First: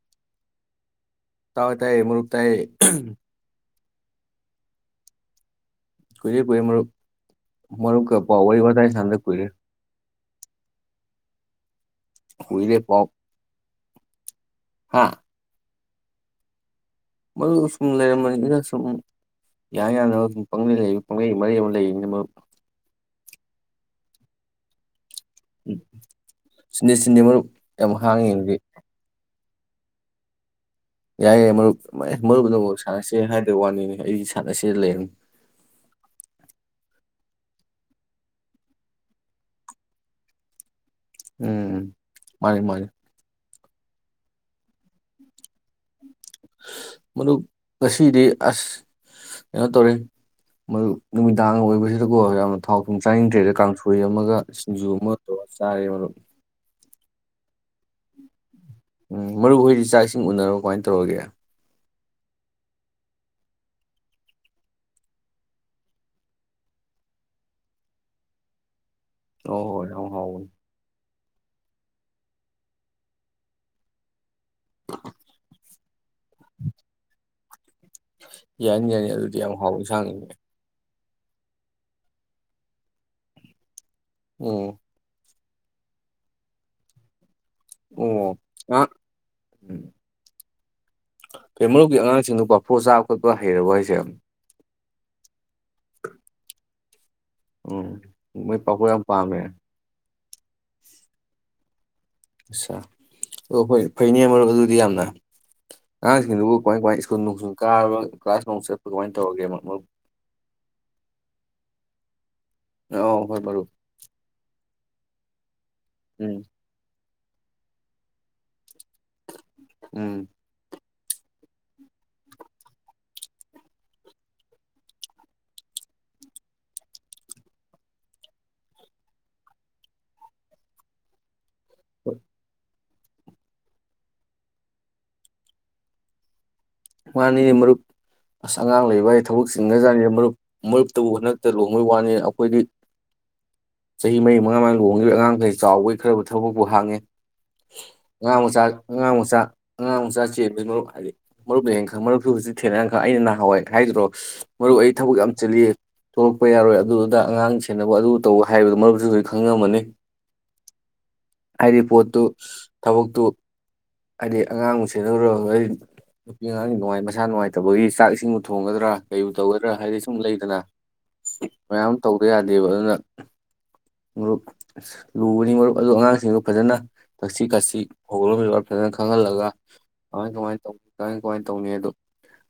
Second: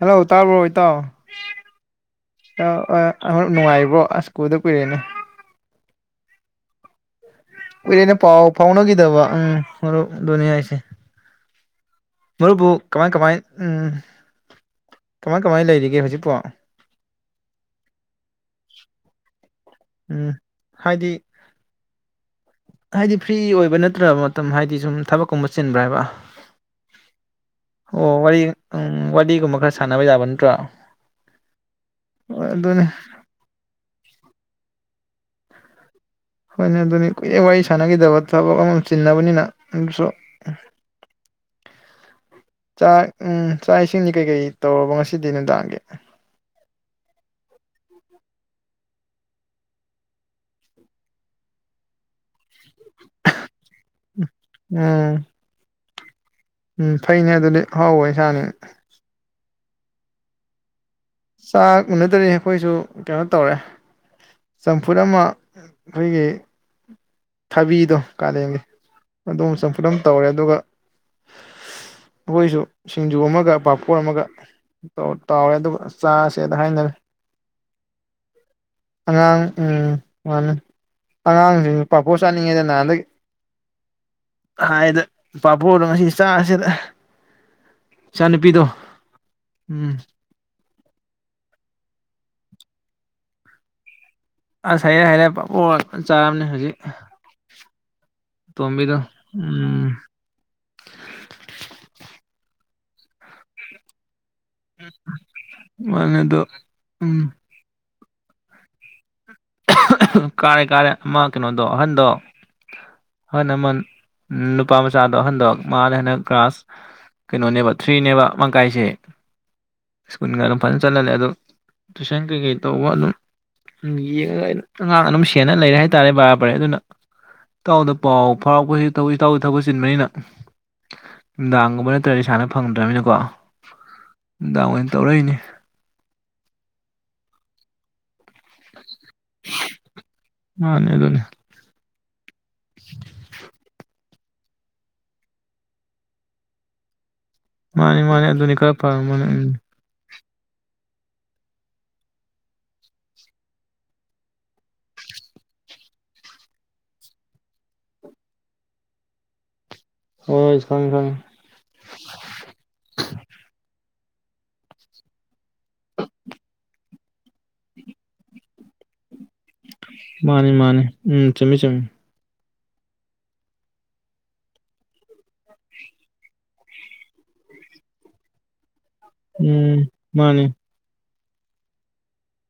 ꯍꯜꯂꫭ ꯇꯥꯕ꯭ꯔꯣ꯫ ꯀꯠꯇ ꯇꯋ ꯇꯥꯏꯌꯦ ꯃꯔꯛ ꯇꯥꯏ ꯑꯣꯣ ꯑꯁ ꯀꯨꯜꯗ ꯀꯨꯏꯔꯦꯅꯦ ꯀ ꯄꯔꯦ ꯃ ꯎꯩꯅ ꯄꯥꯎ ꯐꯥꯎꯅꯒꯗꯕ ꯀꯨꯏꯔꯦ ꯎꯝ ꯗꯣꯅꯤ ꯍꯥꯏꯁꯦ ꯃꯔꯨꯞꯕꯨ ꯀꯨꯏꯔꯦ ꯄꯥꯎ ꯀꯃꯥꯏ ꯀꯃꯥꯏ ꯎꯝ ꯍꯥ ꯀꯃꯥꯏ ꯀꯃꯥꯏ ꯂꯩꯔꯤ ꯍꯧꯖꯤꯛ ꯄꯣ ꯃꯗꯨ ꯁꯨꯝ ꯂꯩꯔꯝꯃꯅꯤꯅ ꯁꯨꯝ ꯌꯥ ꯌꯥꯅꯕ ꯎꯝ ꯑꯗꯨꯝ ꯄꯪꯒꯩ ꯂꯩ ꯍꯥꯏꯗꯤ ꯄꯪꯒꯩ ꯃꯔꯤ ꯑꯃ ꯂꯩꯅ ꯍꯥꯏꯗꯤ ꯐ꯭ꯔꯤ ꯑꯣꯏꯕ ꯅꯠꯇ꯭ꯔꯕ ꯃꯇꯝ ꯍꯥꯏꯗꯤ ꯁꯨꯝ ꯊꯕꯛ ꯀꯨꯝꯕ ꯆꯤꯟꯕ꯭ꯔꯥ ꯍꯥꯏꯕ ꯁꯤꯅꯦ ꯁꯤꯅꯦ ꯃꯔꯨꯞ ꯌꯥꯝ ꯑꯣ ꯋꯥꯔꯤ ꯍꯥꯡꯉꯤꯗꯨꯗꯤ ꯎ ꯋꯥꯔꯤꯒꯨꯝꯕ ꯈ ꯈꯔ ꯁꯥꯟꯅꯕ ꯌꯥꯕ ꯅꯠꯇꯣ ꯌꯥꯏ ꯌꯥꯏ ꯃꯔꯨꯞ ꯃꯔꯨꯞꯅ ꯑꯃꯨ ꯁꯥꯟꯅꯁꯦ ꯍꯥꯏꯗꯕ ꯋꯥꯅꯤꯅꯦ ꯑꯩꯗꯤ ꯁꯥꯟꯅꯁꯦꯗ ꯂꯩꯔꯔꯕꯅꯤ ꯍꯣꯏꯅꯦ ꯑꯗꯨꯅꯤ ꯀꯨꯏꯩ ꯋꯥꯔꯤ ꯁꯥꯟꯅꯈꯤꯗꯕ ꯊꯕꯛ ꯑꯃꯝ ꯆꯤꯟꯅꯕꯅꯤꯅ ꯑꯗꯨꯁꯨ ꯎꯝ ꯃꯥꯅꯤ ꯃꯥꯅꯤ ꯆꯥꯛ ꯎꯝ ꯆꯥꯛ ꯏꯁꯤꯡꯗꯤ ꯀꯩꯀꯩ ꯇꯧꯔꯕ ꯉꯁꯤꯗꯤ ꯅꯨꯡꯗꯥꯡꯒꯤ ꯃꯗꯨ ꯉꯁꯤꯗꯤ ꯑꯁ ꯀꯩꯅꯣ ꯇꯧꯔꯦ ꯃꯗꯨ ꯅꯨꯃꯤꯗꯥꯡ ꯑꯣꯏꯕꯁꯤꯗꯀꯣ ꯌꯥꯝ ꯊꯥꯎ ꯊꯨꯝ ꯆꯥꯅꯤꯡꯗ꯭ꯔꯦꯗ ꯀꯥꯡꯊꯣꯏ ꯑꯃꯒ ꯁꯤꯡꯖꯨ ꯑꯃꯒ ꯎꯝ ꯇꯧꯔꯒ ꯆꯥꯔꯦ ꯃ ꯎꯝ ꯐꯩꯅꯦ ꯑꯗꯨꯗꯤ ꯍꯥꯎꯋ ꯏꯁꯥꯅꯤ ꯎꯝ ꯃꯔꯨ ꯍꯣꯏꯗꯤ ꯆꯥꯛꯁꯤꯡ ꯎꯅꯔꯣ ꯀꯃꯥꯏꯅ ꯠꯇꯣꯒ ꯎꯅꯗ꯭ꯔꯔꯤ ꯑꯩꯈꯣꯏꯁꯨ ꯀꯩꯅꯣ ꯇꯧꯔꯦ ꯆꯝꯐꯨꯠ ꯑꯃ ꯑꯩꯈꯣꯏꯒꯤ ꯊꯕꯤꯗꯣ ꯀꯥꯂꯦꯟꯒꯤ ꯑꯗꯨꯝ ꯑꯣ ꯍꯣꯏ ꯆꯝꯐꯠꯂꯝ ꯌꯥꯝ ꯇꯧꯔꯦ ꯍꯥꯎꯕꯅꯤ ꯑꯗꯨꯒ ꯑꯩꯈꯣꯏꯁꯨ ꯁꯤꯡꯖꯨ ꯑꯃꯒ ꯄꯥꯄꯣ ꯑꯃꯒ ꯇꯥꯎꯔꯦ ꯆꯥꯁꯦꯗ ꯍꯥꯏꯅꯅ ꯌꯥꯅꯤ ꯌꯥꯅꯤ ꯑꯗꯨꯗꯤ ꯌꯥꯝ ꯍꯥꯎꯋꯤ ꯎꯝ ꯁꯥꯡꯉꯅꯦ ꯃꯥꯅꯤ ꯑꯉꯥꯡꯁꯤꯡ ꯄꯥꯄꯣꯠ ꯆꯥꯅꯤꯡꯉꯤꯗꯅ ꯍꯟꯗꯛ ꯎꯝ ꯍꯗ ꯄꯥꯕꯣꯗꯣ ꯉꯁꯤ ꯆꯥꯁꯤꯗ ꯑꯣ ꯏꯅꯨꯄꯤꯗꯣ ꯑꯉꯥꯡ ꯎꯝ ꯐꯩ ꯃꯔꯨꯞꯀꯤ ꯑꯉꯥꯡꯁꯤꯡꯗꯨ ꯀꯐꯨ ꯆꯥꯕ ꯈꯣꯠꯄ ꯍꯩꯔꯕ ꯍꯥꯏꯁꯦ ꯑꯁ ꯍꯥꯏꯩꯔꯦ ꯍꯥꯏꯩꯔꯦ ꯆꯥꯔꯝꯅꯤ ꯍꯧꯖꯤꯛ ꯎꯝ ꯃꯣꯏ ꯄꯥꯐꯣꯔ ꯇꯣꯕꯤꯗꯣ ꯌꯥꯝ ꯄꯥꯝꯃꯦ ꯎꯝ [unintelligible] ꯆꯥ ꯑꯣ ꯐꯩꯅꯦ ꯃꯔꯨꯞ ꯑꯗꯨꯗꯤ ꯌꯥꯝꯅ ꯃꯥꯅꯦ ꯑꯗꯣ ꯑꯉꯥꯡꯁꯤꯡꯗꯨꯕꯨ ꯀꯃꯥꯏ ꯀꯃꯥꯏ ꯎꯝ ꯁ꯭ꯀꯨꯜ ꯅꯨꯡꯁꯨꯜ ꯀꯥꯔꯕ ꯀ꯭ꯂꯥꯁ ꯅꯣꯡ ꯆꯠꯄ ꯀꯃꯥꯏ ꯇꯧꯔꯒꯦꯕ ꯀꯥꯔꯦ ꯀꯥꯔꯦ ꯑꯃ ꯀꯩꯅꯣ ꯗꯣ ꯑꯍꯟꯗꯣ ꯑꯧ ꯍꯣꯏ ꯑꯍꯟ ꯑꯃ ꯃꯔꯨꯞ ꯅꯨꯞ ꯅꯨꯄꯥ ꯃꯆꯥꯗꯣ ꯑꯍꯟꯗꯣ ꯃꯥꯗꯤ ꯍꯟꯗꯛ ꯎꯝ ꯄꯂꯥ꯭ꯁ ꯀꯩꯅꯣꯅꯦꯕ ꯊ꯭ꯔꯤꯅꯦꯕ ꯃꯥꯟꯀꯥꯏꯁꯦ ꯎꯝ ꯁꯀꯨꯜꯒ ꯗꯨ ꯐꯖꯟ ꯆꯠꯂꯜꯂꯦ ꯑꯗꯣ ꯇꯨꯏꯁꯟ ꯀꯩꯀꯩ ꯇꯧꯕ ꯑꯗꯨꯝ ꯌꯦꯡꯉꯒ ꯑꯩꯅ ꯆꯠ ꯑꯉꯥꯡ ꯑꯗꯨꯝ ꯁꯦꯟꯅ ꯂꯩꯔꯦ ꯍꯥꯏꯇꯥꯔꯦ ꯕꯔꯥ ꯕꯔꯦ ꯑꯗꯨꯅ ꯏꯇꯥꯎꯗ ꯄꯥꯎ ꯐꯥꯎꯔꯛꯄꯁꯤ ꯇꯧꯏ ꯏꯇꯥꯎ ꯊꯕꯛ ꯆꯤꯟꯕꯅꯤꯅ ꯅꯨꯡꯗꯥꯡꯒꯨꯝꯕ ꯍꯣꯏ ꯅꯠꯇ꯭ꯔꯗꯤ ꯁꯥꯟꯅ ꯐꯪꯗ꯭ꯔꯃꯤꯅ ꯕ ꯅꯨꯡꯗꯥꯡ ꯑꯣꯏꯅ ꯇꯧꯔꯛꯏꯅꯦ ꯃꯅꯤꯅꯦ ꯃꯔꯨꯞ ꯑꯁ ꯑꯉꯥꯡ ꯂꯩ ꯚꯥꯏ ꯊꯕꯛ ꯆꯤꯟꯒ꯭ꯔꯖꯥꯠꯅꯤ ꯃꯔꯨꯞ ꯃꯥꯅꯤ ꯃꯔꯨꯞꯇꯕꯨ ꯑꯗꯨꯅꯤ ꯍꯟꯗꯛꯇ ꯂꯨꯍꯣꯡꯕꯩ ꯋꯥꯅꯤ ꯑꯩꯈꯣꯏꯗꯤ [unintelligible] ꯆꯍꯤ ꯃꯔꯤ ꯃꯉꯥ ꯃꯉꯥ ꯂꯨꯣꯡꯈꯤꯕ ꯑꯉꯥꯡꯈꯩ ꯆꯥꯎꯕꯒꯤ ꯈꯔ ꯊꯕꯛꯄꯨ ꯍꯥꯡꯉꯦ ꯃꯥꯅꯤ ꯃꯥꯅꯤ ꯑꯉꯥꯡ ꯑꯗꯨꯅꯤ ꯃꯆꯥ ꯈꯔ ꯑꯉꯥꯡ ꯄꯥꯝꯕꯅꯤ ꯃꯆꯥ ꯎꯝ ꯑꯉꯥꯡ ꯃꯆꯥ ꯃꯔꯨꯞ ꯍꯥꯏꯔꯤ ꯃꯔꯨꯞꯅ ꯍꯦꯟ ꯈꯪ ꯃꯔꯨꯞꯁꯨ ꯍꯧꯖꯤꯛ ꯊꯦꯡꯅꯒ ꯈꯪꯅꯤ ꯑꯩꯅ ꯅꯍꯥꯟꯋꯥꯏ ꯍꯥꯏꯒꯤꯗ꯭ꯔꯣ ꯃꯔꯨꯞ ꯑꯩ ꯊꯕꯛ ꯌꯥꯝ ꯆꯤꯟꯂꯤ ꯊꯣꯛꯂꯛꯄ ꯌꯥꯔꯣꯏ ꯑꯗꯨ ꯑꯗꯥ ꯑꯉꯥꯡ ꯁꯦꯟꯅꯕ ꯑꯗꯨ ꯇꯧꯕ ꯍꯥꯏꯕꯗꯣ ꯃꯔꯨꯞꯁꯨ ꯍꯧꯖꯤꯛ ꯈꯪꯉꯝꯃꯅꯤ ꯍꯣꯏ ꯈꯪꯉꯤ ꯈꯪꯉꯤ ꯍꯥꯏꯔꯤ ꯄꯣꯠꯇꯨ ꯊꯕꯛꯇꯨ ꯍꯥꯏꯗꯤ ꯑꯉꯥꯡꯕꯨ ꯁꯦꯟꯅꯗꯧꯔ ꯅꯨꯄꯤ ꯑꯉꯥꯡꯒꯤ ꯅꯨꯡꯉꯥꯏꯃꯁꯥ ꯅꯨꯡꯉꯥꯏꯇꯕꯒꯤ ꯆꯥꯛ ꯏꯁꯤꯡꯕꯨ ꯊꯣꯡꯒꯗ꯭ꯔꯥ ꯀꯩꯕꯨ ꯇꯧꯒꯗ꯭ꯔꯥ ꯍꯥꯏꯗꯤ ꯁꯨꯝ ꯃꯥꯅꯤ ꯂꯩꯗꯅ ꯃꯥꯅꯤ ꯎꯝ ꯆꯨꯝꯃꯤ ꯆꯨꯝꯃꯤ ꯃꯌꯥꯝ ꯑꯃ ꯇꯧꯗ ꯌꯥꯗꯦ ꯗꯦꯕ ꯑꯗꯨꯅ ꯃꯔꯨꯞ ꯂꯨꯕꯅꯤ ꯃꯔꯨꯞ ꯑꯗꯨ ꯑꯉꯥꯡꯁꯤꯡꯗꯨ ꯐꯖꯅ ꯊꯛꯁꯤ ꯈꯥꯁꯤ ꯍꯧꯔꯒꯅ ꯐꯖꯅ ꯈꯪꯍꯜꯂꯒ ꯎꯝ ꯀꯃꯥꯏ ꯃꯥꯅꯤ ꯀꯃꯥꯏꯅ ꯇꯧ ꯀꯃꯥꯏ ꯀꯃꯥꯏꯅ ꯇꯧꯅꯤ ꯑꯗꯨ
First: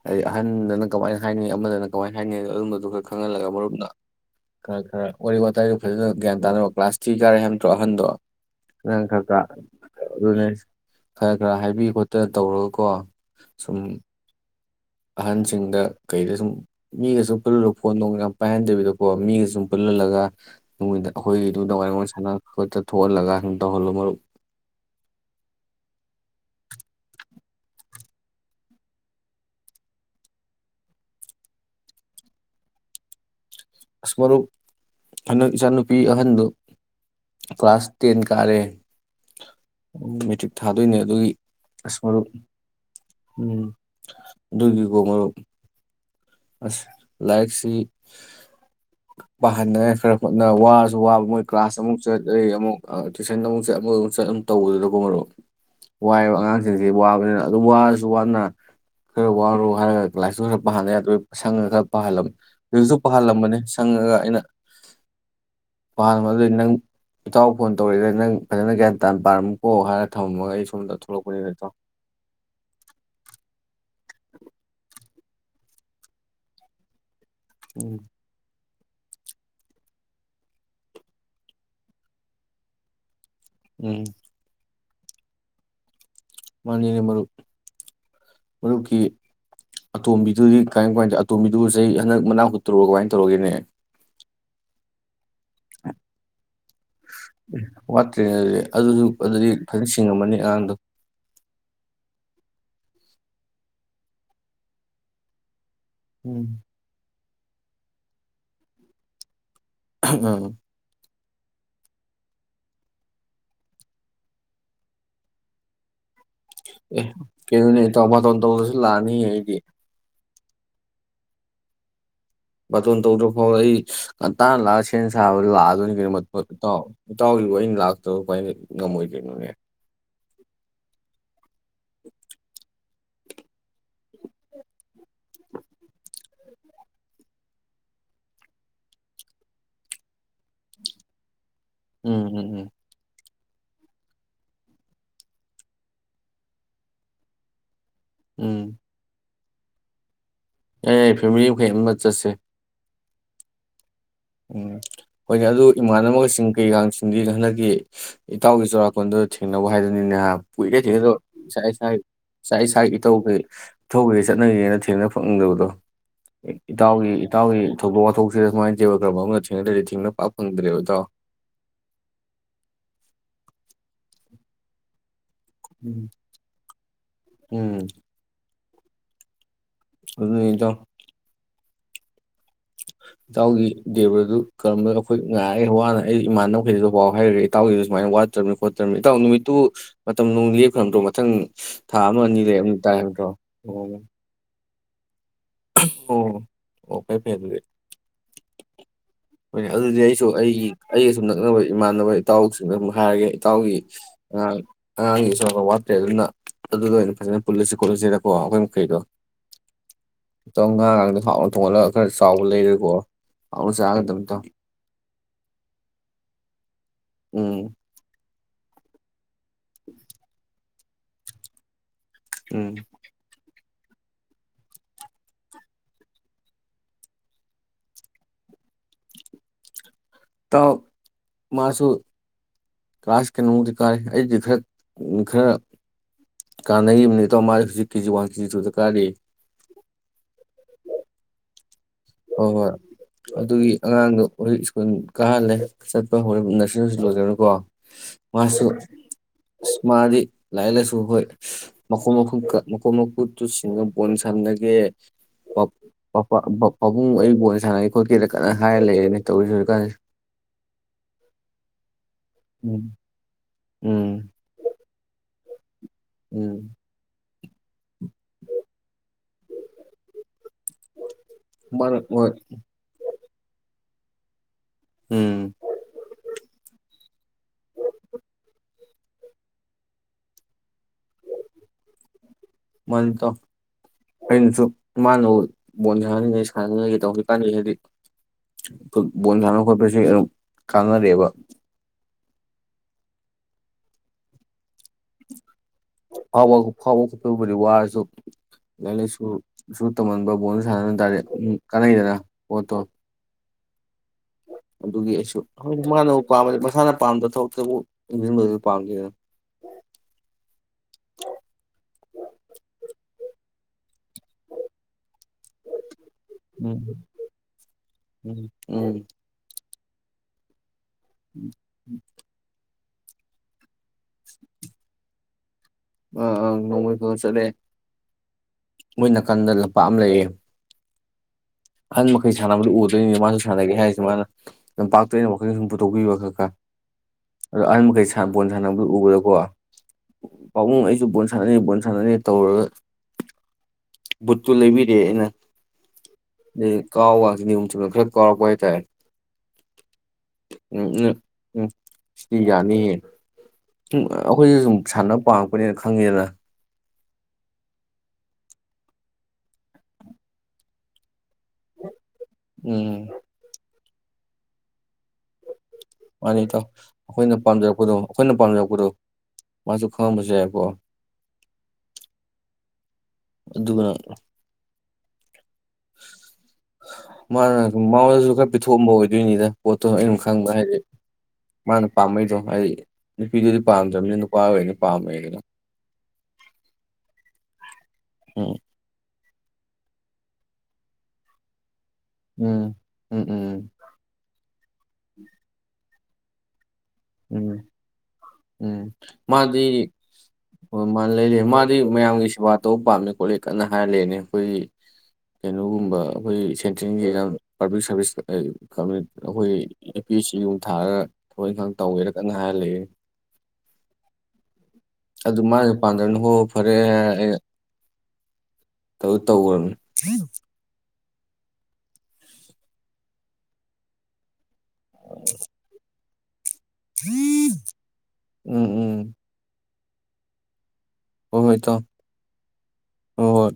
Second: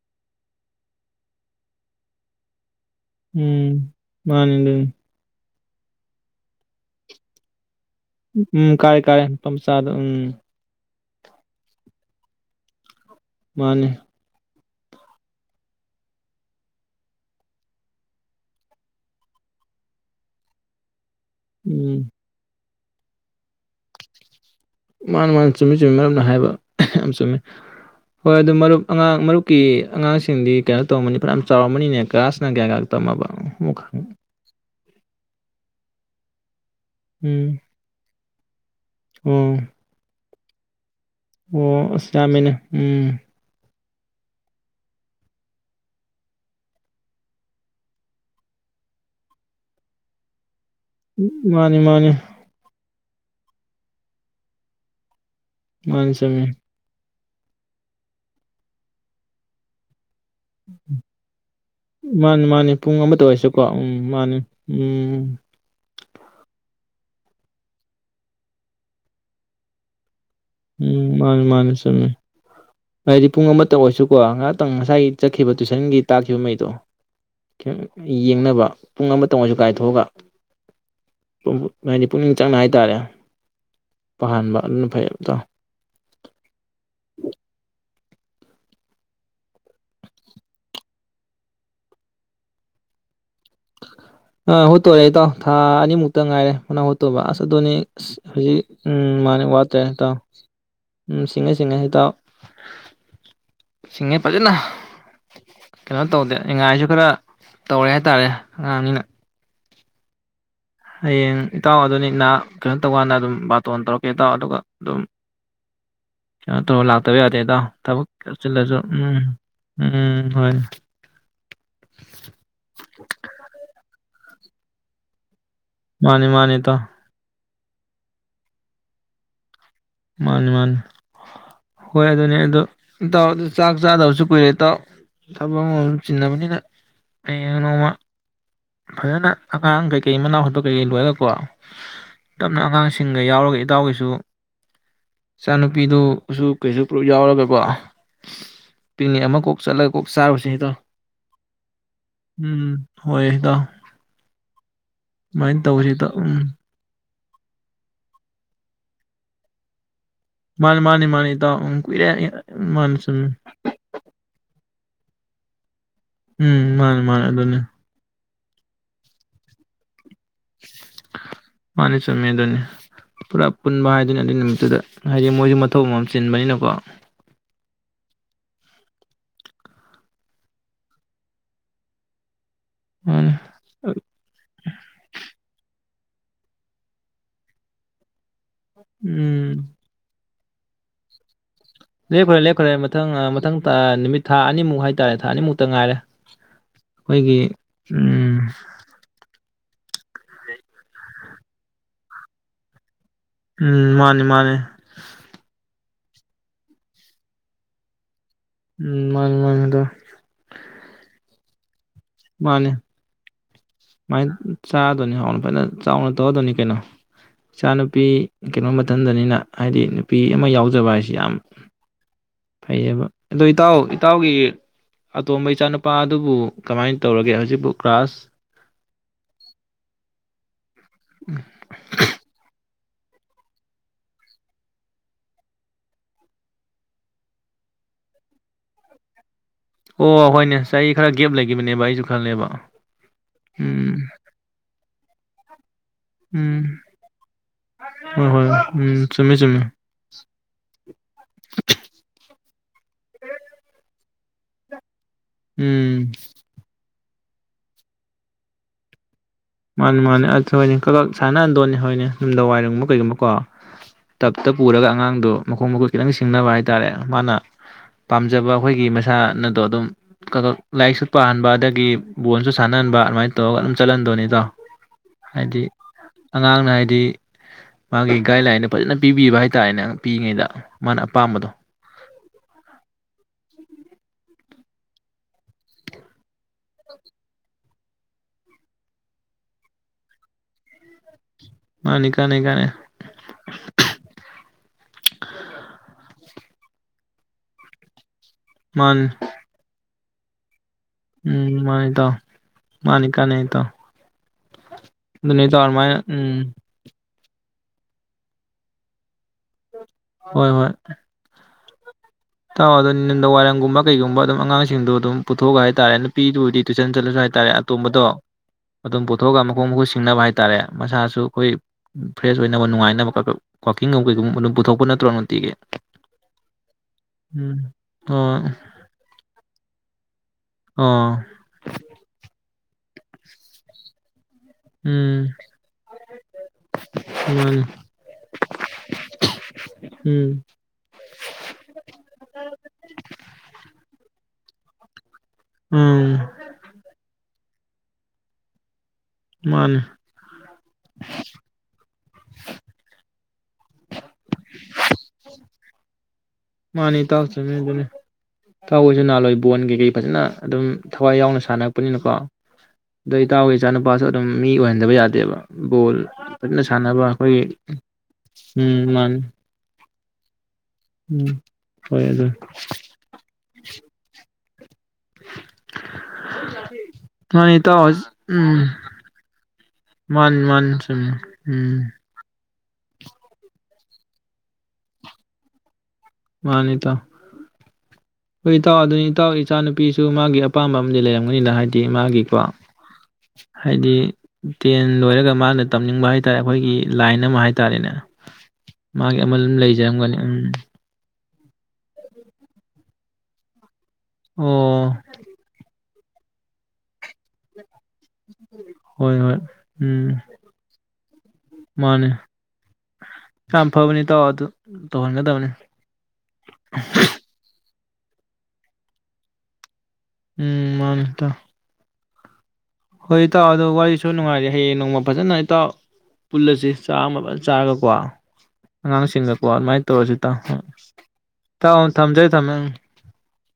ꯍꯥꯏꯗꯤ ꯑꯍꯟꯗꯅ ꯀꯃꯥꯏꯅ ꯍꯥꯏꯅꯤ ꯑꯃꯗꯅ ꯀꯃꯥꯏꯅ ꯍꯥꯏꯅꯤꯗ ꯑꯗꯨꯝꯕꯗꯨ ꯈꯛ ꯈꯪꯍꯜꯂꯒ ꯃꯔꯨꯞꯅ ꯎꯝ ꯃꯥꯅꯤ ꯈꯔ ꯑꯗꯨꯅꯤ ꯈꯔ ꯋꯥꯔꯤ ꯋꯥ ꯇꯥꯌꯦ ꯐꯖꯅ ꯒꯌꯦꯟ ꯇꯅꯕ ꯀ꯭ꯂꯥꯁ ꯊ꯭ꯔꯤ ꯀꯔꯦ ꯍꯥꯏꯕ ꯅꯠꯇ꯭ꯔꯣ ꯑꯍꯟꯗꯣ ꯎꯝ ꯀꯥꯔꯦ ꯅꯪ ꯀꯥꯔꯦ ꯈꯔ ꯈꯔ ꯅꯨꯄꯥꯃꯆꯥꯗꯣ ꯎꯝ ꯑꯗꯨꯅꯦ ꯈꯔ ꯈꯔ ꯍꯥꯏꯕꯤ ꯈꯣꯠꯇꯅ ꯇꯧꯔꯒ ꯀꯣ ꯃꯥꯅꯦ ꯑꯍꯟꯁꯤꯡꯗ ꯀꯩꯗ ꯁꯨꯝ ꯃꯤꯒꯁꯨꯨꯝ ꯄꯨꯜꯂꯒ ꯐꯣꯟ ꯅꯨꯡ ꯌꯥꯝ ꯄꯥꯏꯍꯟꯗꯕꯤꯗꯀꯣ ꯃꯤꯒ ꯁꯨꯝ ꯄꯨꯜꯍꯜꯂꯒ ꯃꯣꯏꯗ ꯑꯩꯈꯣꯏꯒꯤꯗꯨ ꯎꯝ ꯅꯍꯥꯋꯥꯏ ꯁꯥꯟꯅ ꯈꯔ ꯆꯠ ꯊꯣꯛꯍꯜꯂꯒ ꯇꯧꯍꯜꯂꯨ ꯃꯔꯨꯞ ꯃꯥꯅ ꯃꯥꯅ ꯆꯨꯝꯃꯤ ꯆꯨꯝꯃꯤ ꯃꯔꯨꯞꯅ ꯍꯥꯏꯕ ꯌꯥꯝ ꯆꯨꯝꯃꯤ ꯍꯣꯏ ꯑꯗꯨ ꯃꯔꯨꯞ ꯑꯉꯥꯡ ꯃꯔꯨꯞꯀꯤ ꯑꯉꯥꯡꯁꯤꯡꯗꯤ ꯀꯩꯅꯣ ꯇꯧꯃꯅꯤ ꯐꯅꯌꯥꯝ ꯆꯥꯎꯔꯝꯃꯅꯤꯅꯦ ꯀ꯭ꯂꯥꯁꯅ ꯀꯌꯥ ꯀꯥꯌꯥ ꯇꯝꯃꯕ ꯃꯨ ꯈ ꯑꯁ ꯃꯔꯨꯞ ꯍꯟꯗꯛ ꯏꯆꯥꯅꯨꯄꯤ ꯑꯍꯟꯗꯨ ꯎꯝ ꯀ꯭ꯂꯥꯁ ꯇꯦꯟ ꯇꯥꯔꯦ ꯑꯣ ꯊꯥꯗꯣꯏꯅꯦ ꯑꯗꯨꯒꯤ ꯑꯣ ꯑꯁ ꯌꯥꯝꯃꯦꯅꯦ ꯎꯝ ꯔꯒꯤꯒꯣꯃꯔꯣ ꯑꯁ ꯂꯥꯏꯔꯤꯛꯁꯤ ꯄꯥꯍꯟꯅꯉꯦ ꯈꯔ ꯍꯣꯠꯅ ꯋꯥ ꯋꯥꯕ ꯃꯣꯏ ꯃꯥꯅꯤ ꯀ꯭ꯂꯥꯁꯨꯛ ꯃꯥꯅꯤ ꯆꯠꯂ ꯑꯃꯨꯛ ꯇꯨꯏꯁꯟ ꯑꯃꯨꯛ ꯆꯠ ꯑꯃꯨꯛꯨ ꯆꯠꯂꯨ ꯇꯧꯕꯗꯨꯗꯀꯣ ꯃꯔꯣ ꯃꯥꯅꯤ ꯋꯥꯕ ꯆꯨꯝꯃꯤ ꯑꯉꯥꯡꯁꯤꯡꯁꯤ ꯋꯥꯕ ꯅ ꯑꯗꯨ ꯋꯥꯔꯁꯨ ꯋꯥꯅ ꯈꯔ ꯋꯥꯔꯣ ꯍꯥꯏꯔꯒ ꯂꯥꯏꯁꯦꯟꯁ ꯍꯥꯞꯄ ꯍꯅ ꯑꯗꯨ ꯁꯪꯉ ꯈꯔ ꯄꯥꯍꯜꯂꯝꯃꯤ ꯃꯥꯅꯤ ꯃꯥꯅꯤ ꯍꯧꯖꯤꯛꯁꯨ ꯄꯨꯡ ꯑꯃꯇ ꯄꯥꯍꯜꯂꯝꯕꯅꯤ ꯑꯣꯏꯔꯁꯨꯀꯣ ꯎꯝ ꯁꯪꯉꯒ ꯃꯥꯅꯤ ꯑꯩꯅ ꯎꯝ ꯄꯥꯍꯜꯂꯝꯕ ꯑꯗꯨꯩ ꯅꯪ ꯏꯇꯥꯎ ꯐꯣꯟ ꯇꯧꯔꯛꯏꯗ ꯅꯪ ꯐꯖꯅ ꯒ꯭ꯌꯥꯟ ꯇꯥꯔꯝꯨꯀꯣ ꯍꯥꯏꯔ ꯊꯝꯃꯒ ꯑꯩ ꯁꯣꯝꯗ ꯎꯝ ꯊꯣꯛꯂꯛꯄꯅꯤ ꯃꯥꯅꯤ ꯅꯠꯇ꯭ꯔꯣ ꯃꯥꯅꯤ ꯆꯨꯝꯃꯤ ꯍꯥꯏꯗꯤ ꯄꯨꯡ ꯑꯃ ꯉꯥꯛꯇꯪ ꯑꯣꯏꯁꯨꯀꯣ ꯉꯍꯥꯛꯇꯪ ꯉꯁꯥꯏꯒꯤ ꯆꯠꯈꯤꯕ ꯇꯨꯏꯁꯟꯒꯤ ꯇꯥꯈꯤꯕꯉꯩꯗꯣ ꯎꯝ ꯌꯦꯡꯅꯕ ꯄꯨꯡ ꯑꯃꯇꯪ ꯑꯣꯏꯁꯨ ꯀꯥꯏꯊꯣꯛꯑꯒ ꯍꯥꯏꯗꯤ ꯄꯨꯛꯅꯤꯡ ꯆꯪꯅ ꯍꯥꯏꯇꯥꯔꯦ ꯎꯝ ꯐꯥꯟꯕ ꯐꯩꯕꯗ ꯃꯥꯅꯦꯅꯦ ꯃꯔꯨꯞ ꯃꯔꯨꯞꯀꯤ ꯑꯇꯣꯝꯕꯤꯗꯨꯗꯤ ꯀꯥꯏꯝ ꯀꯃꯥꯏꯅ ꯇ ꯑꯇꯣꯝꯕꯤꯗꯨ ꯆꯍꯤ ꯍꯟꯗꯛ ꯃꯅꯥꯛ ꯍꯨ ꯇꯔꯨꯔ ꯀꯃꯥꯏꯅ ꯇꯧꯔꯒꯦꯅꯦ ꯑ ꯍ ꯇ ꯋꯥꯔꯦ ꯍꯥꯏꯥꯏꯇꯣ ꯊꯥ ꯑꯅꯤꯃꯨꯛꯇ ꯉꯥꯏꯔꯦ ꯃꯅꯥ ꯍꯣꯠꯇꯣꯕ ꯑꯁ ꯑꯗꯨꯅꯤ ꯑꯁ ꯋꯥꯠꯇ꯭ꯔꯦꯅꯦ ꯑꯗꯨꯗꯤ ꯍꯧꯖꯤꯛ ꯎ ꯑꯗꯨꯁꯨ ꯃꯥꯅꯦ ꯑꯗꯨꯗꯤ ꯋꯥꯠꯇ꯭ꯔꯦ ꯐꯖꯅ ꯏꯇꯥꯎ ꯁꯤꯡꯉꯝꯃꯅꯤ ꯑꯉꯥꯡꯗꯣ ꯎꯝ ꯁꯤꯡꯉꯦ ꯁꯤꯡꯉꯦ ꯁꯤꯇꯥꯎ ꯁꯤꯉꯦ ꯄꯖꯦꯅ ꯀꯩꯅꯣ ꯇꯧꯗꯦ ꯎꯝ ꯏ ꯉꯥꯏꯁꯨ ꯈꯔ ꯇꯧꯔꯦ ꯍꯥꯏꯇꯥꯔꯦ ꯑꯉꯥꯡꯅꯤꯅ ꯎꯝ ꯍꯌꯦꯡ ꯏꯇꯥꯎ ꯑꯗꯨꯅꯤ ꯅ ꯀꯩꯅꯣ ꯇꯧꯀꯥꯟꯗ ꯑꯗꯨꯝ ꯕꯥꯇꯣꯟ ꯇꯧꯔꯛꯀꯦ ꯏꯇꯥꯎ ꯑꯗꯨꯒ ꯑꯗꯨꯝ ꯀꯩꯅꯣ ꯇꯧꯔ ꯑꯦ ꯂꯥꯛꯇꯕ ꯌꯥꯗꯦ ꯏꯇꯥꯎ ꯀꯩꯅꯣꯅꯦ ꯊꯕꯛ ꯕꯥꯇꯣꯟ ꯇꯧꯗ꯭ꯔꯁꯨ ꯆꯤꯟꯂꯁꯨ ꯎꯝ ꯂꯥꯛꯑꯅꯤꯌꯦ ꯑꯩꯗꯤ ꯎꯝ ꯍꯣꯏ ꯕꯥꯇꯣꯟ ꯇꯧꯗ꯭ꯔ ꯐꯥꯎ ꯑꯩ ꯉꯟꯇꯅ ꯂꯥꯛꯑ ꯁꯦꯝ ꯁꯥꯕ ꯂꯥꯛꯑꯗꯧꯅꯤ ꯀꯩꯅꯣ ꯃꯥꯅꯤ ꯃꯥꯅꯤ ꯏꯇꯥꯎ ꯃꯇꯥꯎ ꯃꯇꯥꯎ ꯒꯤꯕꯨ ꯑꯩꯅ ꯂꯥꯛꯇꯕ ꯀꯃꯥꯏꯅ ꯉꯝꯃꯣꯏꯀꯩꯅꯣꯅꯦ ꯃꯥꯅꯤ ꯃꯥꯅꯤ ꯍꯣꯏ ꯑꯗꯨꯅꯦ ꯑꯗꯨ ꯏꯇꯥꯎ ꯑꯗꯨ ꯆꯥꯛ ꯆꯥꯗꯕꯁꯨ ꯀꯨꯏꯔꯦ ꯏꯇꯥꯎ ꯊꯕꯛ ꯑꯃ ꯑꯗꯨꯝ ꯆꯤꯟꯅꯕꯅꯤꯅ ꯍꯌꯦꯡ ꯅꯣꯡꯃ ꯐꯖꯅ ꯑꯉꯥꯡ ꯀꯩꯀꯩ ꯃꯅꯥ ꯍꯨꯠꯄ ꯀꯩꯀꯩ ꯂꯣꯏꯔꯀꯣ ꯎꯝ ꯎꯝ ꯇꯞꯅ ꯎꯝ ꯑꯉꯥꯡꯁꯤꯡ ꯒ ꯌꯥꯎꯔꯒ ꯏꯇꯥꯎꯒꯤꯁꯨ ꯏꯆꯥꯅꯨꯄꯤꯗꯨꯁꯨ ꯀꯩꯁꯨ ꯄꯨꯂꯞ ꯌꯥꯎꯔꯒꯀꯣ ꯎꯝ ꯄꯤꯅꯤꯛ ꯑꯃ ꯀꯣꯛ ꯆꯠꯂꯒ ꯀꯣꯛ ꯆꯥꯔꯨꯁꯤ ꯏꯇꯥꯎ ꯌꯥꯏ ꯐꯦꯃꯤꯂꯤ ꯃꯈꯩ ꯑꯃ ꯆꯠꯁꯦ ꯎꯝ ꯍꯣꯏ ꯏꯇꯥꯎ ꯎꯝ ꯍꯣꯏꯅꯦ ꯑꯗꯨꯃꯥꯏꯅ ꯑꯗꯨ ꯇꯧꯁꯤ ꯏꯇꯥꯎ ꯎꯝ ꯏꯃꯥꯟꯅꯕꯒꯁꯤꯡ ꯀꯩꯀ ꯍꯟꯗꯛꯀꯤ ꯏꯇꯥꯎꯒꯤ ꯆꯨꯔꯥꯛꯀꯣꯟꯗ ꯊꯦꯡꯅꯕ ꯍꯥꯏꯗꯨꯅꯤ ꯀꯨꯏꯔꯦ ꯃꯥꯅꯤ ꯃꯥꯅꯤ ꯊꯦꯡꯅꯗ ꯃꯥꯅꯤ ꯏꯁꯥ ꯏꯇꯥꯎ ꯎꯝ ꯏꯁꯥ ꯀꯨꯏꯔꯦ ꯏꯁꯥ ꯏꯁꯥꯒꯤ ꯃꯥꯅꯤ ꯏꯊꯧ ꯆꯨꯝꯃꯤ ꯈꯩ ꯆꯠꯅꯒꯤꯒꯥꯟꯗ ꯊꯦꯡꯅ ꯐꯪꯗꯕꯗꯣ ꯎꯝ ꯃꯥꯅꯤ ꯏꯇꯥꯎꯒꯤ ꯃꯥꯅꯤ ꯑꯗꯨꯅꯤ ꯏꯇꯥꯎꯒꯤ ꯊꯧꯗꯣꯛ ꯋꯥꯊꯣꯛ [unintelligible] [unintelligible] ꯊꯦꯡꯅꯗꯤ ꯊꯦꯡꯅꯧ ꯃꯥꯅꯤ ꯆꯨꯃꯦ ꯑꯗꯨꯅꯤ ꯄꯨꯔꯥ ꯄꯨꯟꯕ ꯍꯥꯏꯗꯨꯅꯤ ꯑꯗꯨꯏ ꯅꯨꯃꯤꯠꯇꯨꯗ ꯍꯥꯏꯗꯤ ꯃꯣꯏꯁꯨ ꯃꯊꯧ ꯑꯃꯝ ꯆꯤꯟꯕꯅꯤꯅꯀꯣ ꯎꯝ ꯑꯗꯨꯅꯤ ꯏꯇꯥꯎ ꯃꯥꯅꯤ ꯏꯇꯥꯎꯒꯤ ꯗꯦꯕꯔꯗꯨ ꯀꯔꯃꯗꯨ ꯑꯩꯈꯣꯏ ꯉꯥꯏ ꯋꯥꯅ ꯑꯩ ꯏꯃꯥꯟꯅꯕꯈꯩꯗꯁꯨꯥꯎ ꯍꯥꯏꯔꯈꯦ ꯏꯥꯎꯒꯤꯁꯨ ꯁꯨꯃꯥꯏꯅ ꯋꯥꯠ ꯆꯪꯗꯅ ꯈꯣꯠꯇꯅ ꯏꯇꯥꯎ ꯎꯝ ꯅꯨꯃꯤꯠꯇꯨ ꯃꯇꯝ ꯅꯨꯡ ꯂꯦꯞꯈ꯭ꯔꯕ ꯅꯠꯇ꯭ꯔꯣ ꯃꯊꯪ ꯊꯥ ꯑꯃ ꯂꯦꯄ ꯑꯅꯤ ꯈ꯭ꯔꯦ ꯂꯦꯄ ꯈ꯭ꯔꯦ ꯂꯩꯔꯝꯗꯥꯏ ꯃꯊꯪ ꯅꯠꯇ꯭ꯔꯣ ꯃꯊꯪ ꯑꯣ ꯅꯨꯃꯤꯠ ꯊꯥ ꯑꯅꯤꯃꯨꯛ ꯍꯥꯏꯇꯥꯔꯦ ꯊꯥ ꯑꯅꯤꯃꯨꯛꯇ ꯉꯥꯏꯔꯦ ꯑꯣ ꯑꯣ ꯐꯩ ꯐꯩ ꯑꯩꯈꯣꯏꯒꯤ ꯎ ꯍꯣꯏ ꯑꯗꯨꯗꯤ ꯑꯩꯁꯨ ꯑꯩꯒꯤ ꯑꯩꯒ ꯁꯨꯝ ꯅꯛꯅꯕ ꯏꯃꯥꯟꯅꯕ ꯏꯇꯥꯎꯁꯤꯡꯅ ꯍꯥꯏꯔꯒꯦ ꯏꯇꯥꯎꯒꯤ ꯎꯝ ꯃꯥꯅꯤ ꯑꯉꯥꯡ ꯃꯥꯅꯤ ꯑꯉꯥꯡꯒꯤ ꯆꯨꯔꯀꯨꯔꯟ ꯋꯠ ꯑꯗꯨꯅ ꯑꯗꯨꯗ ꯑꯣꯏꯅ ꯐꯖꯅ ꯄꯨꯜꯂꯁꯤ ꯈꯣꯠꯂꯁꯤ ꯀꯣ ꯑꯩꯈꯣꯏ ꯃꯈꯩꯗꯣ ꯎꯝ ꯃꯥꯅꯤ ꯃꯥꯅꯤ ꯑꯗꯣ ꯑꯗꯣ ꯉꯥꯒꯗꯣ ꯍꯥꯎ ꯊꯣꯑꯂꯛ ꯈꯔ ꯆꯥꯎꯕ ꯂꯩꯔꯦꯀꯣꯅ ꯆꯥ ꯃꯥꯏ ꯆꯥ ꯆꯥꯎꯅ ꯇꯧꯔꯗꯅꯤ ꯀꯩꯅꯣ ꯎꯝ ꯆꯥꯅꯨꯄꯤ ꯀꯩꯅꯣ ꯃ ꯇꯝꯊꯟꯗꯅꯤꯅ ꯍꯥꯏꯗꯤ ꯅꯨꯄꯤ ꯑꯃ ꯌꯥꯎ ꯖꯕꯥꯥꯏꯁꯤ ꯌꯥꯝ ꯎꯝ ꯐꯌꯦꯕ ꯏꯇꯥꯎ ꯏꯇꯥꯎꯒꯤ ꯑꯇꯣꯝꯕ ꯏꯆꯥꯅꯨꯄꯥ ꯑꯗꯨꯕꯨ ꯀꯃꯥꯏꯅ ꯇꯧꯔꯒꯦ ꯍꯧꯖꯤꯛꯄꯨ ꯀ꯭ꯂꯥꯁ ꯇꯥꯎ ꯃꯥꯁꯨ ꯀꯂ꯭ꯥꯁ ꯀꯩꯅꯣ ꯃꯨꯛꯗꯤ ꯀꯥꯔꯦ ꯑꯩꯗꯤ ꯈꯔ ꯈꯔ ꯀꯥꯟꯅꯔꯤꯕꯅꯤ ꯇ ꯃꯥ ꯍꯧꯖꯤꯛ ꯀꯦꯖꯤ ꯋꯥꯟ ꯀꯦꯖꯤ ꯇꯨꯗ ꯀꯥꯔꯛꯑꯦ ꯑꯣ ꯍꯣꯏꯅꯦ ꯆꯍꯤ ꯈꯔ ꯒꯦꯞ ꯂꯩꯈꯤꯕꯅꯦ ꯑꯩꯁꯨ ꯍꯣꯏ ꯈꯜꯂꯦꯕ ꯍꯣꯏ ꯑꯗꯨꯒꯤ ꯎꯝ ꯑꯉꯥꯡꯗꯣ ꯍꯧꯖꯤꯛ ꯁ꯭ꯀꯨꯜ ꯀꯍ ꯂꯩ ꯆꯠꯄ ꯍꯧꯔꯤꯕ ꯅꯔꯁ ꯎꯝ ꯅꯁꯨ ꯂꯣꯏꯖꯕꯅꯤꯀꯣ ꯍꯣꯏ ꯍꯣꯏ ꯃꯥꯁꯨ ꯑ ꯎꯝ ꯆꯨꯝꯃꯤ ꯆꯨꯝꯃꯤ ꯃꯥꯗꯤ ꯂꯥꯏꯔꯤꯛ ꯂꯥꯏꯁꯨ ꯍꯣꯏ ꯃꯈꯣꯡ ꯃꯈꯨꯝ ꯃꯈꯣꯡ ꯃꯈꯀꯨ ꯇꯨꯟ ꯕꯣꯟ ꯁꯟꯅꯒꯦ ꯎꯝ ꯄꯥꯄꯥ ꯕꯥ ꯄꯥꯕꯨꯡ ꯑꯩ ꯕꯣꯟ ꯁꯥꯟꯅꯩ ꯈꯣꯠꯀꯦꯗ ꯀꯟꯅ ꯍꯥꯏꯔ ꯂꯩꯔꯦꯅꯦ ꯇꯧꯔꯤꯁꯤ ꯍꯧꯖꯤꯛꯀꯥꯟꯁꯦ ꯃꯥꯅꯤ ꯃꯥꯅꯦ ꯑꯗꯨ ꯍꯣꯏꯅꯦ ꯀꯂ ꯁꯥꯟꯅꯟꯗꯣꯅꯤ ꯍꯣꯏꯅꯦ ꯍꯣꯏꯅꯦ ꯌꯨꯝꯗꯥ ꯎꯝ ꯋꯥꯏꯔꯒꯨꯝꯕ ꯀꯩꯒꯨꯝꯕ ꯀꯣ ꯎꯝ ꯇꯞꯇ ꯄꯨꯔꯒ ꯑꯉꯥꯡꯗꯣ ꯃꯈꯣꯡ ꯃꯈꯨꯠ ꯈꯤꯇꯪ ꯁꯤꯡꯅꯕ ꯎꯝ ꯍꯥꯏꯇꯥꯔꯦ ꯃꯥꯅ ꯄꯥꯝꯖꯕ ꯑꯩꯈꯣꯏꯒꯤ ꯃꯁꯥꯟꯅꯗꯣ ꯑꯗꯨꯝ ꯂꯥꯏꯔꯤꯛꯁꯨ ꯄꯥꯍꯟꯕ ꯑꯗꯒꯤ ꯃꯥꯅ ꯍꯣꯏ ꯕꯣꯜꯁꯨ ꯁꯥꯟꯅꯍꯟꯕ ꯑꯗꯨꯃꯥꯏꯅ ꯇꯧꯔꯒ ꯑꯗꯨꯝ ꯆꯂꯟꯗꯣꯅꯦꯗ [inaudible] ꯎꯝ ꯍꯥꯏꯗꯤ ꯑꯉꯥꯡꯅ ꯍꯥꯏꯗꯤ ꯃꯥꯒꯤ ꯒꯥꯏꯗꯂꯥꯏꯟꯗ ꯐꯖꯅ ꯄꯤꯕꯤꯕ ꯍꯥꯏꯇꯥꯔꯦ ꯄꯤꯛꯏ ꯉꯩꯗ ꯃꯥꯅ ꯑꯄꯥꯝꯕꯗꯣ ꯃꯥꯅꯤ ꯏꯇꯥꯎ ꯑꯩꯅꯁꯨ ꯃꯥꯃꯅꯕꯨ ꯕꯣꯜ ꯁꯥꯟꯅꯅꯤꯡꯉꯤ ꯁꯥꯟꯅꯍꯟꯒꯦ ꯇꯧꯅꯦ ꯍꯧꯖꯤꯛꯀꯥꯟꯗꯤ ꯍꯥꯏꯗꯤ ꯐꯨ ꯕꯣꯜ ꯁꯥꯟꯅꯕ ꯈꯣꯠꯄꯁꯤ ꯑꯗꯨꯝ ꯀꯥꯟꯅꯔꯦꯕ ꯀꯅꯤ ꯀꯥꯟꯅꯩ ꯀꯥꯟꯅꯩ ꯐꯥꯎꯕꯕꯨ ꯐꯥꯎꯕ ꯀꯕꯨꯗꯤ ꯋꯥꯔꯁꯨ ꯃꯥꯅꯤ ꯂꯥꯏꯔꯤꯛ ꯂꯩꯁꯨ ꯕꯕꯣꯟ ꯎꯝ ꯃꯥꯟꯅꯤ ꯏꯇꯥꯎ ꯃꯥꯟꯅꯤ ꯀꯥꯟꯅꯩ ꯏꯇꯥꯎ ꯑꯗꯨꯒꯤ ꯏꯁꯨ ꯑꯗꯨꯅꯤ ꯏꯇꯥꯎ ꯑꯗꯨꯃꯥꯏꯅ ꯃꯥꯅꯕꯨ ꯎꯝ ꯄꯥꯝꯕ ꯃꯁꯥꯅ ꯄꯥꯝꯗ ꯇꯧꯇꯕꯨ [unintelligible] ꯄꯥꯡ ꯍꯣꯏ ꯍꯣꯏ ꯏꯇꯥꯎ ꯑꯗꯨ ꯅꯤꯡꯗꯥꯡꯋꯥꯏꯔꯝꯒꯨꯝꯕ ꯀꯩꯒꯨꯝꯕ ꯑꯗꯨꯝ ꯑꯉꯥꯡꯁꯤꯡꯗꯣ ꯑꯗꯨꯝ ꯄꯨꯊꯣꯛꯒ ꯍꯥꯏꯇꯥꯔꯦ ꯅꯨꯄꯤꯗꯨꯕꯨꯗꯤ ꯎꯝ ꯇꯨꯏꯁꯟ ꯆꯠꯂꯁꯨ ꯍꯥꯏꯇꯥꯔꯦ ꯑꯇꯣꯝꯕꯗꯣ ꯎꯝ ꯎꯝ ꯑꯗꯨꯝ ꯄꯨꯊꯣꯛꯑꯒ ꯃꯈꯣꯡ ꯃꯈꯨꯠ ꯁꯤꯡꯅꯕ ꯍꯥꯏꯇꯥꯔꯦ ꯃꯁꯥꯁꯨ ꯑꯩꯈꯣꯏ ꯐ꯭ꯔꯦꯁ ꯑꯣꯏꯅꯕ ꯅꯨꯡꯉꯥꯏ [unintelligible] ꯀꯤꯡꯒꯨꯝ ꯀꯩꯒꯨꯝ ꯑꯗꯨꯝ ꯄꯨꯊꯣꯛꯄ ꯅꯠꯇ꯭ꯔꯣ ꯊꯤꯒꯦ ꯑ ꯑ ꯅꯣꯡꯃꯣꯏ ꯗ ꯆꯠꯂꯦ ꯑꯣ ꯃꯣꯏ ꯅꯥꯀꯟꯗ ꯂꯄꯥꯛ ꯑꯃ ꯂꯩꯌꯦ ꯑꯥ ꯑꯍꯟ ꯃꯈꯩ ꯁꯥꯟꯅꯕꯗꯣ ꯎꯗ ꯗꯨꯏꯅꯦ ꯃꯥꯁꯨ ꯁꯥꯟꯅꯒꯦ ꯍꯥꯏꯁ ꯗꯨꯃꯥꯏꯅ ꯂꯝꯄꯥꯛꯥꯛꯇ ꯎꯝ ꯑꯩꯅ ꯋꯥꯀꯤꯡ ꯁꯨꯝ ꯄꯨꯊꯣꯛꯄꯤꯕ ꯈꯔ ꯈꯔ ꯃꯥꯅꯤ ꯑꯗꯣ ꯑꯍꯟ ꯃꯈꯩ ꯁꯥ ꯕꯣꯟ ꯁꯥꯟꯅꯕꯗꯨ ꯎꯕꯗꯀꯣ ꯎꯝ ꯄꯥꯕꯨꯡ ꯑꯩꯁꯨ ꯕꯣꯟ ꯁꯥꯟꯅꯅꯤ ꯕꯣꯟ ꯁꯥꯟꯅꯅꯤ ꯇꯧꯔꯒ ꯕꯨꯠꯇꯨ ꯂꯩꯕꯤꯔꯦ ꯑꯩꯅ ꯎꯝ ꯗꯤ ꯀꯥꯎꯋꯥꯖꯤ ꯅꯤꯌꯣꯝ ꯆꯨꯞꯅ ꯈꯔ ꯀꯥꯎꯋꯛꯄ ꯍꯥꯏ ꯇꯥꯔꯦ ꯃꯥꯅꯤ ꯎꯝ ꯑ ꯎꯝ ꯁꯤꯗꯤ ꯌꯥꯅꯤꯌꯦ ꯎꯝ ꯑꯩꯈꯣꯏꯖꯦ ꯁꯨꯝ ꯁꯥꯟꯅ ꯄꯥꯝꯃꯛꯄꯅꯤꯅ ꯈꯪꯉꯤꯅ ꯥꯇꯥꯎ ꯆꯨꯝꯃꯦ ꯑꯗꯨꯅꯦ ꯏꯇꯥꯎꯍꯣꯏꯁꯨ ꯅꯍꯥꯟꯋꯥꯏ ꯕꯣꯟ ꯀꯩꯀꯩ ꯐꯖꯅ ꯑꯗꯨꯝ ꯊꯋꯥꯏ ꯌꯥꯎꯅ ꯁꯥꯟꯅꯔꯛꯄꯅꯤꯅꯀꯣ ꯎꯝ ꯗꯩ ꯏꯇꯥꯎꯒꯤ ꯏꯆꯥꯅꯨꯞ ꯄꯥꯁꯨ ꯑꯗꯨꯝ ꯃꯤ ꯑꯣꯏꯍꯟꯗꯕ ꯌꯥꯗ ꯕꯣꯜ ꯃꯥꯅꯤ ꯐꯖꯅ ꯏꯇꯥꯎ ꯁꯥꯟꯅꯕ ꯑꯩꯈꯣꯏꯅ ꯑꯩꯈꯣꯏꯒꯤ ꯄꯥꯝꯖꯔꯛꯄꯗꯣ ꯑꯩꯈꯣꯏꯅ ꯎꯝ ꯄꯥꯝꯖꯔꯛꯄꯗꯣ ꯃꯥꯅꯤ ꯃꯥꯁꯨ ꯈꯪꯉꯝꯕꯁꯨ ꯌꯥꯏꯌꯦꯕꯀꯣ ꯎꯝ ꯍꯣꯏ ꯑꯗꯨꯅꯤ ꯑꯗꯨꯅ [unintelligible] ꯃꯥꯅꯤ ꯃꯥꯅ ꯏꯇꯥꯎ ꯃꯥꯎꯗꯁꯨ ꯈꯔ ꯎꯝ ꯄꯤꯊꯣꯛꯑꯝꯕ ꯑꯣꯏꯗꯣꯏꯅꯤꯗ ꯄꯣꯠꯇꯣ ꯑꯩꯅ ꯃꯥꯅꯤ ꯈꯪꯕ ꯃꯥꯅꯤ ꯍꯥꯏꯗꯤ ꯆꯨꯝꯃꯤ ꯎꯝ ꯃꯥꯅ ꯄꯥꯝꯕꯩꯗꯣ ꯍꯥꯏꯗꯤ ꯅꯨꯄꯤꯗꯨꯗꯤ ꯄꯥꯝꯗ꯭ꯔꯕꯅꯤ ꯅꯨꯄꯥ ꯑꯣꯏꯅ ꯄꯥꯝꯃꯦꯗꯅ ꯃꯥꯅꯤ ꯏꯇꯥꯎ ꯎꯝ ꯍꯣꯏ ꯏꯇꯥꯎ ꯑꯗꯨꯗꯤ ꯏꯇꯥꯎ ꯏꯆꯥ ꯅꯨꯨꯄꯤꯁꯨ ꯃꯥꯒꯤ ꯑꯄꯥꯝꯕ ꯑꯃꯗꯤ ꯂꯩꯔꯝꯒꯅꯤꯗ ꯍꯥꯏꯗꯤ ꯗꯤ ꯃꯥꯒꯤꯀꯣ ꯎꯝ ꯎꯝ ꯎꯝ ꯍꯥꯏꯗꯤ ꯇꯦꯟ ꯂꯣꯏꯔꯒ ꯃꯥꯅ ꯇꯝ ꯇꯝꯅꯤꯡꯕ ꯍꯥꯏꯇꯥꯔꯦ ꯑꯩꯈꯣꯏꯒꯤ ꯂꯥꯏꯟ ꯑꯃ ꯎꯝ ꯍꯥꯏꯇꯥꯔꯦꯅꯦ ꯎꯝ ꯃꯥꯒꯤ ꯑꯃ ꯑꯗꯨꯝ ꯂꯩꯖꯔꯝꯒꯅꯤ ꯎꯝ ꯂꯩꯔꯦ ꯃꯥꯗꯤ ꯃꯌꯥꯝꯒꯤ ꯁꯦꯕꯥ ꯇꯧꯕ ꯄꯥꯝꯃꯤ ꯈꯣꯠꯂꯦ ꯀꯟꯅꯥ ꯍꯥꯏ ꯂꯩꯅꯦ ꯑꯩꯈꯣꯏꯒꯤ ꯑꯣ ꯀꯩꯅꯣꯒꯨꯝꯕ ꯑꯩꯈꯣꯏꯒꯤ ꯁꯦꯟꯇ꯭ꯔꯦꯜꯒꯤ ꯄꯥꯕ꯭ꯂꯤꯛ ꯁꯥꯔꯚꯤꯁ ꯑꯩꯈꯣꯏ ꯍꯣꯏ ꯍꯣꯏ ꯑꯦ ꯎꯝ ꯄꯤ ꯑꯩꯆ ꯁꯤ ꯒꯨꯝꯕ ꯊꯥꯔꯒ ꯊꯕꯛ ꯏꯈꯥꯡ ꯃꯥꯅꯦ ꯇꯧꯒꯦꯅ ꯀꯟꯅ ꯍꯥꯏ ꯂꯩꯔꯦ ꯌꯥꯝ ꯐꯕꯅꯤ ꯏꯇꯥꯎ ꯑꯗꯨ ꯑꯗꯨ ꯇꯧꯍꯟꯒꯗꯕꯅꯤ ꯃꯥꯁꯨ ꯄꯥꯝꯕꯅꯤꯅ ꯍꯣ ꯐꯔꯦ ꯑꯩ ꯇꯧ ꯇꯧ ꯎꯝ ꯃꯥꯅꯤ [unintelligible] ꯍꯣꯏ ꯏꯇꯥꯎ ꯑꯗꯣ ꯋꯥꯔꯤꯁꯨ ꯅꯨꯡꯉꯥꯏꯔꯤ ꯍꯌꯦꯡ ꯅꯣꯡꯃ ꯐꯖꯅ ꯏꯇꯥꯎ ꯄꯨꯜꯂꯁꯤ ꯆꯥꯛ ꯑꯥꯃ ꯆꯥꯔꯒꯀꯣ ꯎꯝ ꯎꯝ ꯑꯉꯥꯡꯁꯤꯡꯒꯀꯣ ꯑꯗꯨꯃꯥꯏꯅ ꯇꯧꯔ꯭ꯁꯤ ꯏꯇꯥꯎ ꯍꯣꯏ ꯍꯣꯏ ꯏꯇꯥꯎ ꯊꯝꯖꯔꯦ ꯊꯝꯃꯦ ꯍꯣꯏ ꯍꯣꯏ